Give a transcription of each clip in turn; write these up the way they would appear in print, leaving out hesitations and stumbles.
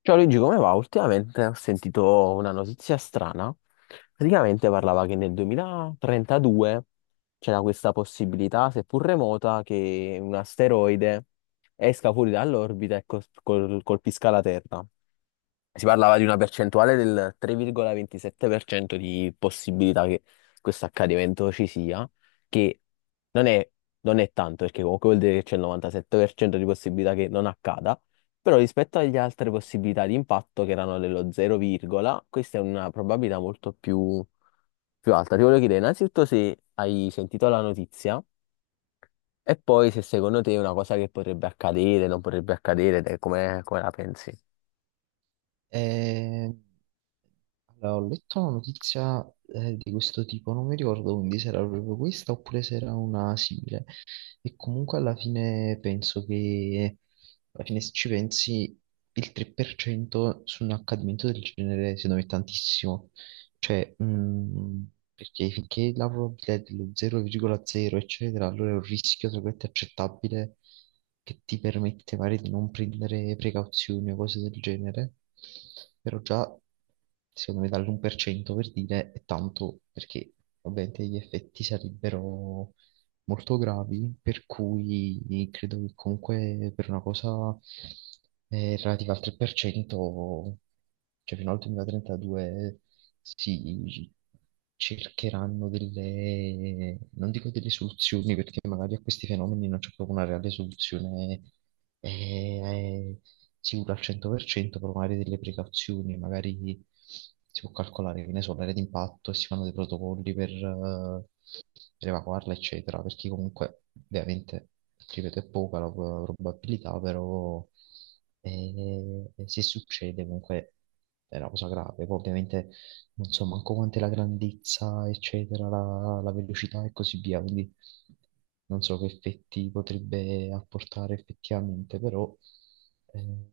Ciao Luigi, come va? Ultimamente ho sentito una notizia strana. Praticamente parlava che nel 2032 c'era questa possibilità, seppur remota, che un asteroide esca fuori dall'orbita e colpisca la Terra. Si parlava di una percentuale del 3,27% di possibilità che questo accadimento ci sia, che non è, non è tanto, perché comunque vuol dire che c'è il 97% di possibilità che non accada, però rispetto alle altre possibilità di impatto, che erano dello 0, questa è una probabilità molto più alta. Ti voglio chiedere innanzitutto se hai sentito la notizia e poi se secondo te è una cosa che potrebbe accadere, non potrebbe accadere, te come la pensi? Eh, allora, ho letto una notizia di questo tipo, non mi ricordo quindi se era proprio questa oppure se era una simile. E comunque alla fine penso che, alla fine se ci pensi, il 3% su un accadimento del genere secondo me è tantissimo. Cioè, perché finché la probabilità è dello 0,0, eccetera, allora è un rischio, tra virgolette, accettabile che ti permette magari di non prendere precauzioni o cose del genere. Però già, secondo me, dall'1% per cento per dire è tanto perché ovviamente gli effetti sarebbero molto gravi, per cui credo che comunque per una cosa relativa al 3%, cioè fino al 2032 si cercheranno delle, non dico delle soluzioni, perché magari a questi fenomeni non c'è proprio una reale soluzione eh, sicura al 100%, però magari delle precauzioni, magari si può calcolare, che ne so, l'area d'impatto e si fanno dei protocolli per evacuarla, eccetera, perché comunque ovviamente, ripeto, è poca la probabilità, però se succede comunque è una cosa grave. Poi ovviamente non so manco quant'è la grandezza, eccetera, la velocità e così via, quindi non so che effetti potrebbe apportare effettivamente, però eh,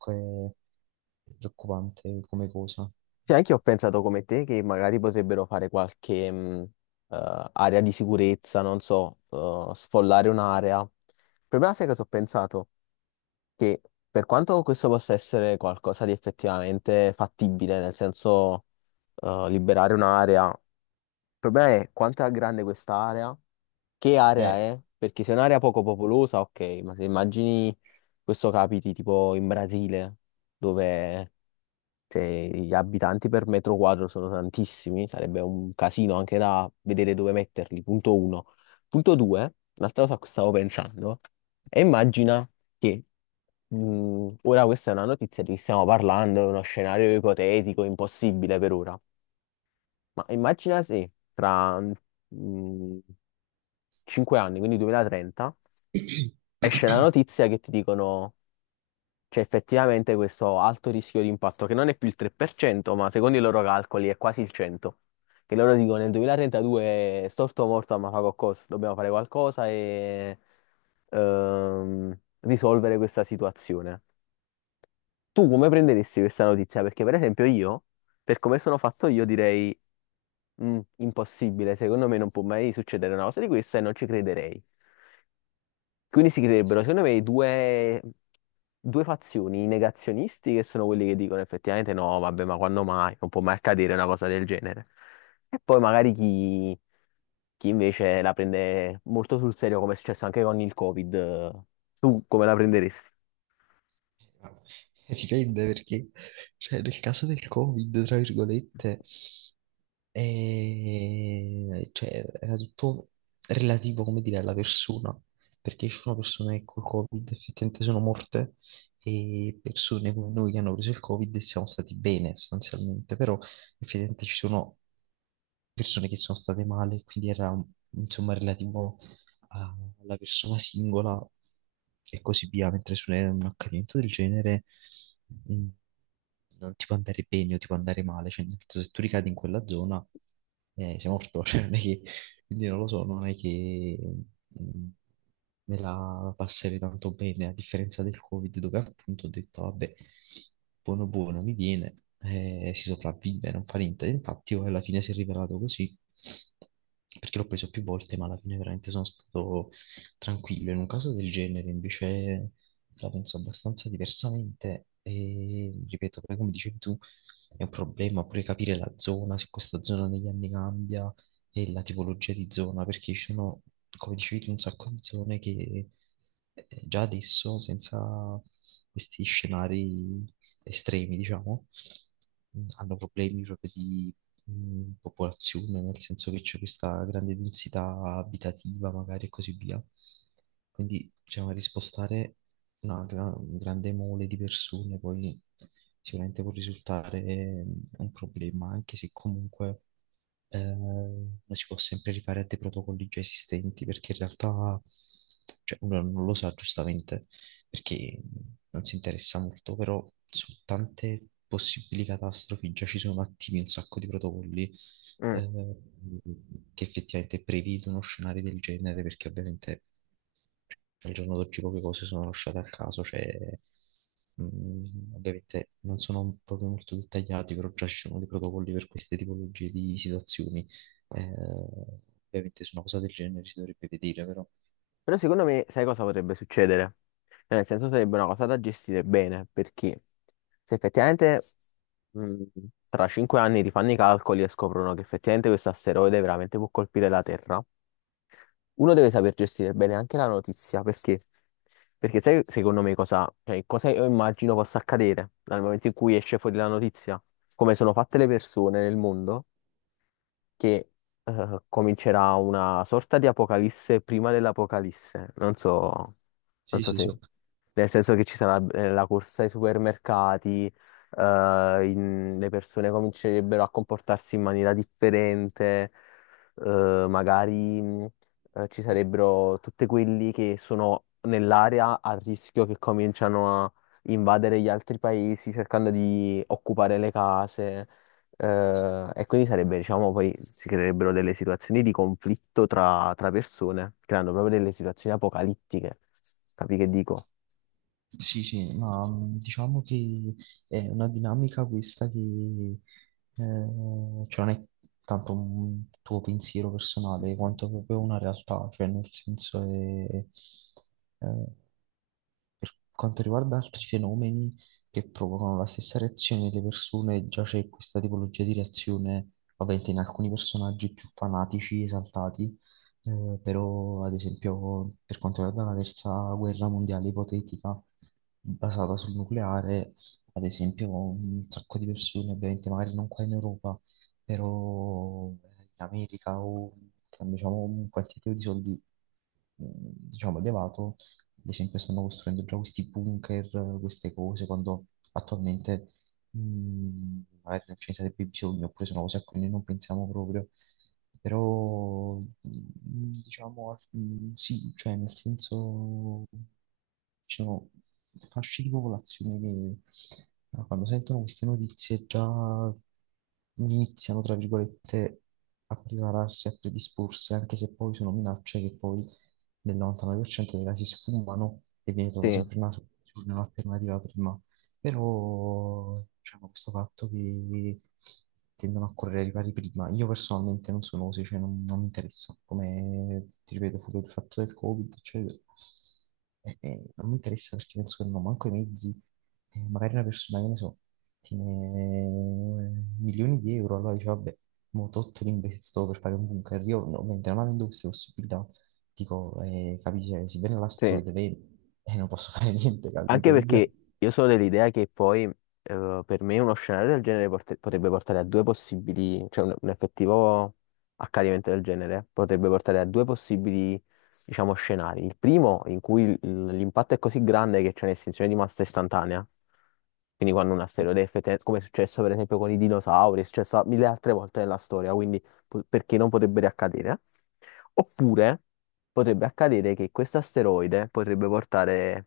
comunque è preoccupante come cosa. Sì, anche io ho pensato come te che magari potrebbero fare qualche area di sicurezza, non so, sfollare un'area. Il problema sai cosa ho pensato? Che per quanto questo possa essere qualcosa di effettivamente fattibile, nel senso, liberare un'area, il problema è quanto è grande quest'area, che area Eh, è, perché se è un'area poco popolosa, ok, ma se immagini questo capiti tipo in Brasile, dove se gli abitanti per metro quadro sono tantissimi, sarebbe un casino anche da vedere dove metterli, punto uno. Punto due, un'altra cosa a cui stavo pensando, e immagina che ora questa è una notizia di cui stiamo parlando, è uno scenario ipotetico, impossibile per ora, ma immagina se tra 5 anni, quindi 2030, esce la notizia che ti dicono: "C'è effettivamente questo alto rischio di impatto che non è più il 3%, ma secondo i loro calcoli è quasi il 100%. Che loro dicono nel 2032 storto o morto, ma fa qualcosa, dobbiamo fare qualcosa e risolvere questa situazione." Tu come prenderesti questa notizia? Perché per esempio io, per come sono fatto io, direi: "Mm, impossibile, secondo me non può mai succedere una cosa di questa e non ci crederei." Quindi si creerebbero, secondo me, due fazioni: i negazionisti, che sono quelli che dicono effettivamente: "No, vabbè, ma quando mai? Non può mai accadere una cosa del genere." E poi magari chi invece la prende molto sul serio, come è successo anche con il Covid. Tu come la prenderesti? Vabbè, dipende perché, cioè, nel caso del Covid, tra virgolette. E, cioè, era tutto relativo, come dire, alla persona, perché ci sono persone che col Covid effettivamente sono morte e persone come noi che hanno preso il Covid e siamo stati bene sostanzialmente, però effettivamente ci sono persone che sono state male, quindi era insomma relativo a- alla persona singola e così via, mentre su un accadimento del genere mm, non ti può andare bene o ti può andare male, cioè nel senso, se tu ricadi in quella zona sei morto, cioè non è che, quindi non lo so, non è che mm, me la passerei tanto bene, a differenza del Covid dove appunto ho detto vabbè, buono buono mi viene, si sopravvive, non fa niente, infatti io alla fine si è rivelato così. Perché l'ho preso più volte, ma alla fine veramente sono stato tranquillo. In un caso del genere, invece, la penso abbastanza diversamente e ripeto, poi come dicevi tu, è un problema pure capire la zona, se questa zona negli anni cambia e la tipologia di zona, perché ci sono, come dicevi tu, un sacco di zone che già adesso, senza questi scenari estremi, diciamo, hanno problemi proprio di popolazione, nel senso che c'è questa grande densità abitativa, magari e così via. Quindi, diciamo, rispostare un grande mole di persone poi sicuramente può risultare un problema, anche se comunque uno si può sempre rifare a dei protocolli già esistenti perché in realtà cioè, uno non lo sa giustamente perché non si interessa molto, però su tante possibili catastrofi già ci sono attivi un sacco di protocolli Mm. eh, che effettivamente prevedono scenari del genere perché ovviamente al giorno d'oggi poche cose sono lasciate al caso, cioè, ovviamente non sono proprio molto dettagliati, però già ci sono dei protocolli per queste tipologie di situazioni. Eh, Ovviamente su una cosa del genere si dovrebbe vedere, però. Però secondo me, sai cosa potrebbe succedere? Cioè, nel senso, sarebbe una cosa da gestire bene, perché se effettivamente mh, tra 5 anni rifanno i calcoli e scoprono che effettivamente questo asteroide veramente può colpire la Terra, uno deve saper gestire bene anche la notizia. Perché? Perché sai secondo me cosa, cioè, cosa io immagino possa accadere dal momento in cui esce fuori la notizia, come sono fatte le persone nel mondo, che comincerà una sorta di apocalisse prima dell'apocalisse. Non so, non Sì, so sì, se... sì. Nel senso che ci sarà la corsa ai supermercati, le persone comincerebbero a comportarsi in maniera differente, magari ci sarebbero tutti quelli che sono nell'area a rischio che cominciano a invadere gli altri paesi cercando di occupare le case, e quindi sarebbe, diciamo, poi si creerebbero delle situazioni di conflitto tra persone, creando proprio delle situazioni apocalittiche. Capi che dico? Sì, sì, ma diciamo che è una dinamica questa che cioè non è tanto un tuo pensiero personale quanto proprio una realtà, cioè nel senso è, eh, per quanto riguarda altri fenomeni che provocano la stessa reazione nelle persone, già c'è questa tipologia di reazione, ovviamente in alcuni personaggi più fanatici, esaltati, però ad esempio per quanto riguarda la terza guerra mondiale ipotetica, basata sul nucleare, ad esempio un sacco di persone, ovviamente magari non qua in Europa, però in America o diciamo un quantitativo di soldi mm, diciamo elevato ad esempio stanno costruendo già questi bunker, queste cose, quando attualmente mh, magari non ce ne sarebbe bisogno, oppure sono cose a cui noi non pensiamo proprio. Però, diciamo, sì, cioè nel senso, ci sono fasce di popolazione che quando sentono queste notizie già iniziano, tra virgolette, a prepararsi, a predisporsi, anche se poi sono minacce che poi nel 99% dei casi sfumano e viene trovata Sì, sempre una soluzione, un'alternativa prima. Però, diciamo, questo fatto che tendono a correre ai ripari prima, io personalmente non sono così, cioè non, non mi interessa, come ti ripeto, fu il fatto del Covid, eccetera. E non mi interessa perché penso che non ho manco i mezzi, e magari una persona, che ne so, tiene milioni di euro, allora dice, vabbè, mo tolto l'investo per fare un bunker. Io no, ovviamente non avendo queste possibilità, dico, capisci, si viene sì. l'asteroide, vedi, e non posso fare niente, Anche capito? Quindi, perché io sono dell'idea che poi per me uno scenario del genere potrebbe portare a due possibili, cioè un effettivo accadimento del genere potrebbe portare a due possibili, diciamo, scenari. Il primo, in cui l'impatto è così grande che c'è un'estinzione di massa istantanea, quindi quando un asteroide, come è successo per esempio con i dinosauri, è successo mille altre volte nella storia, quindi perché non potrebbe accadere. Oppure potrebbe accadere che questo asteroide potrebbe portare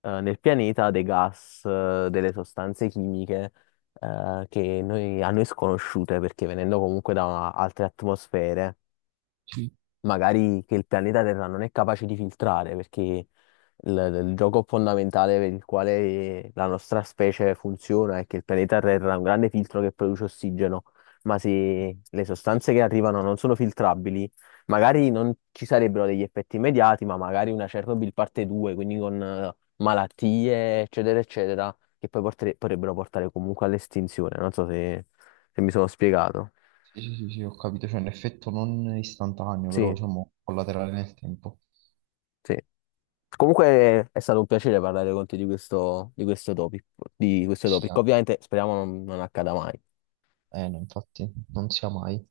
nel pianeta dei gas, delle sostanze chimiche che a noi sconosciute, perché venendo comunque da altre atmosfere sì, magari che il pianeta Terra non è capace di filtrare, perché il gioco fondamentale per il quale la nostra specie funziona è che il pianeta Terra ha un grande filtro che produce ossigeno, ma sì. se le sostanze che arrivano non sono filtrabili, magari non ci sarebbero degli effetti immediati, ma magari una Chernobyl parte 2, quindi con malattie, eccetera, eccetera, che poi potrebbero portare comunque all'estinzione. Non so se mi sono spiegato. Sì, sì, sì, sì, ho capito, c'è un effetto non istantaneo, però Sì, diciamo collaterale nel tempo. sì. Comunque è stato un piacere parlare con te di questo, di questo topic, di questo Sì, topic. Ovviamente speriamo non accada mai. No, infatti, non sia mai.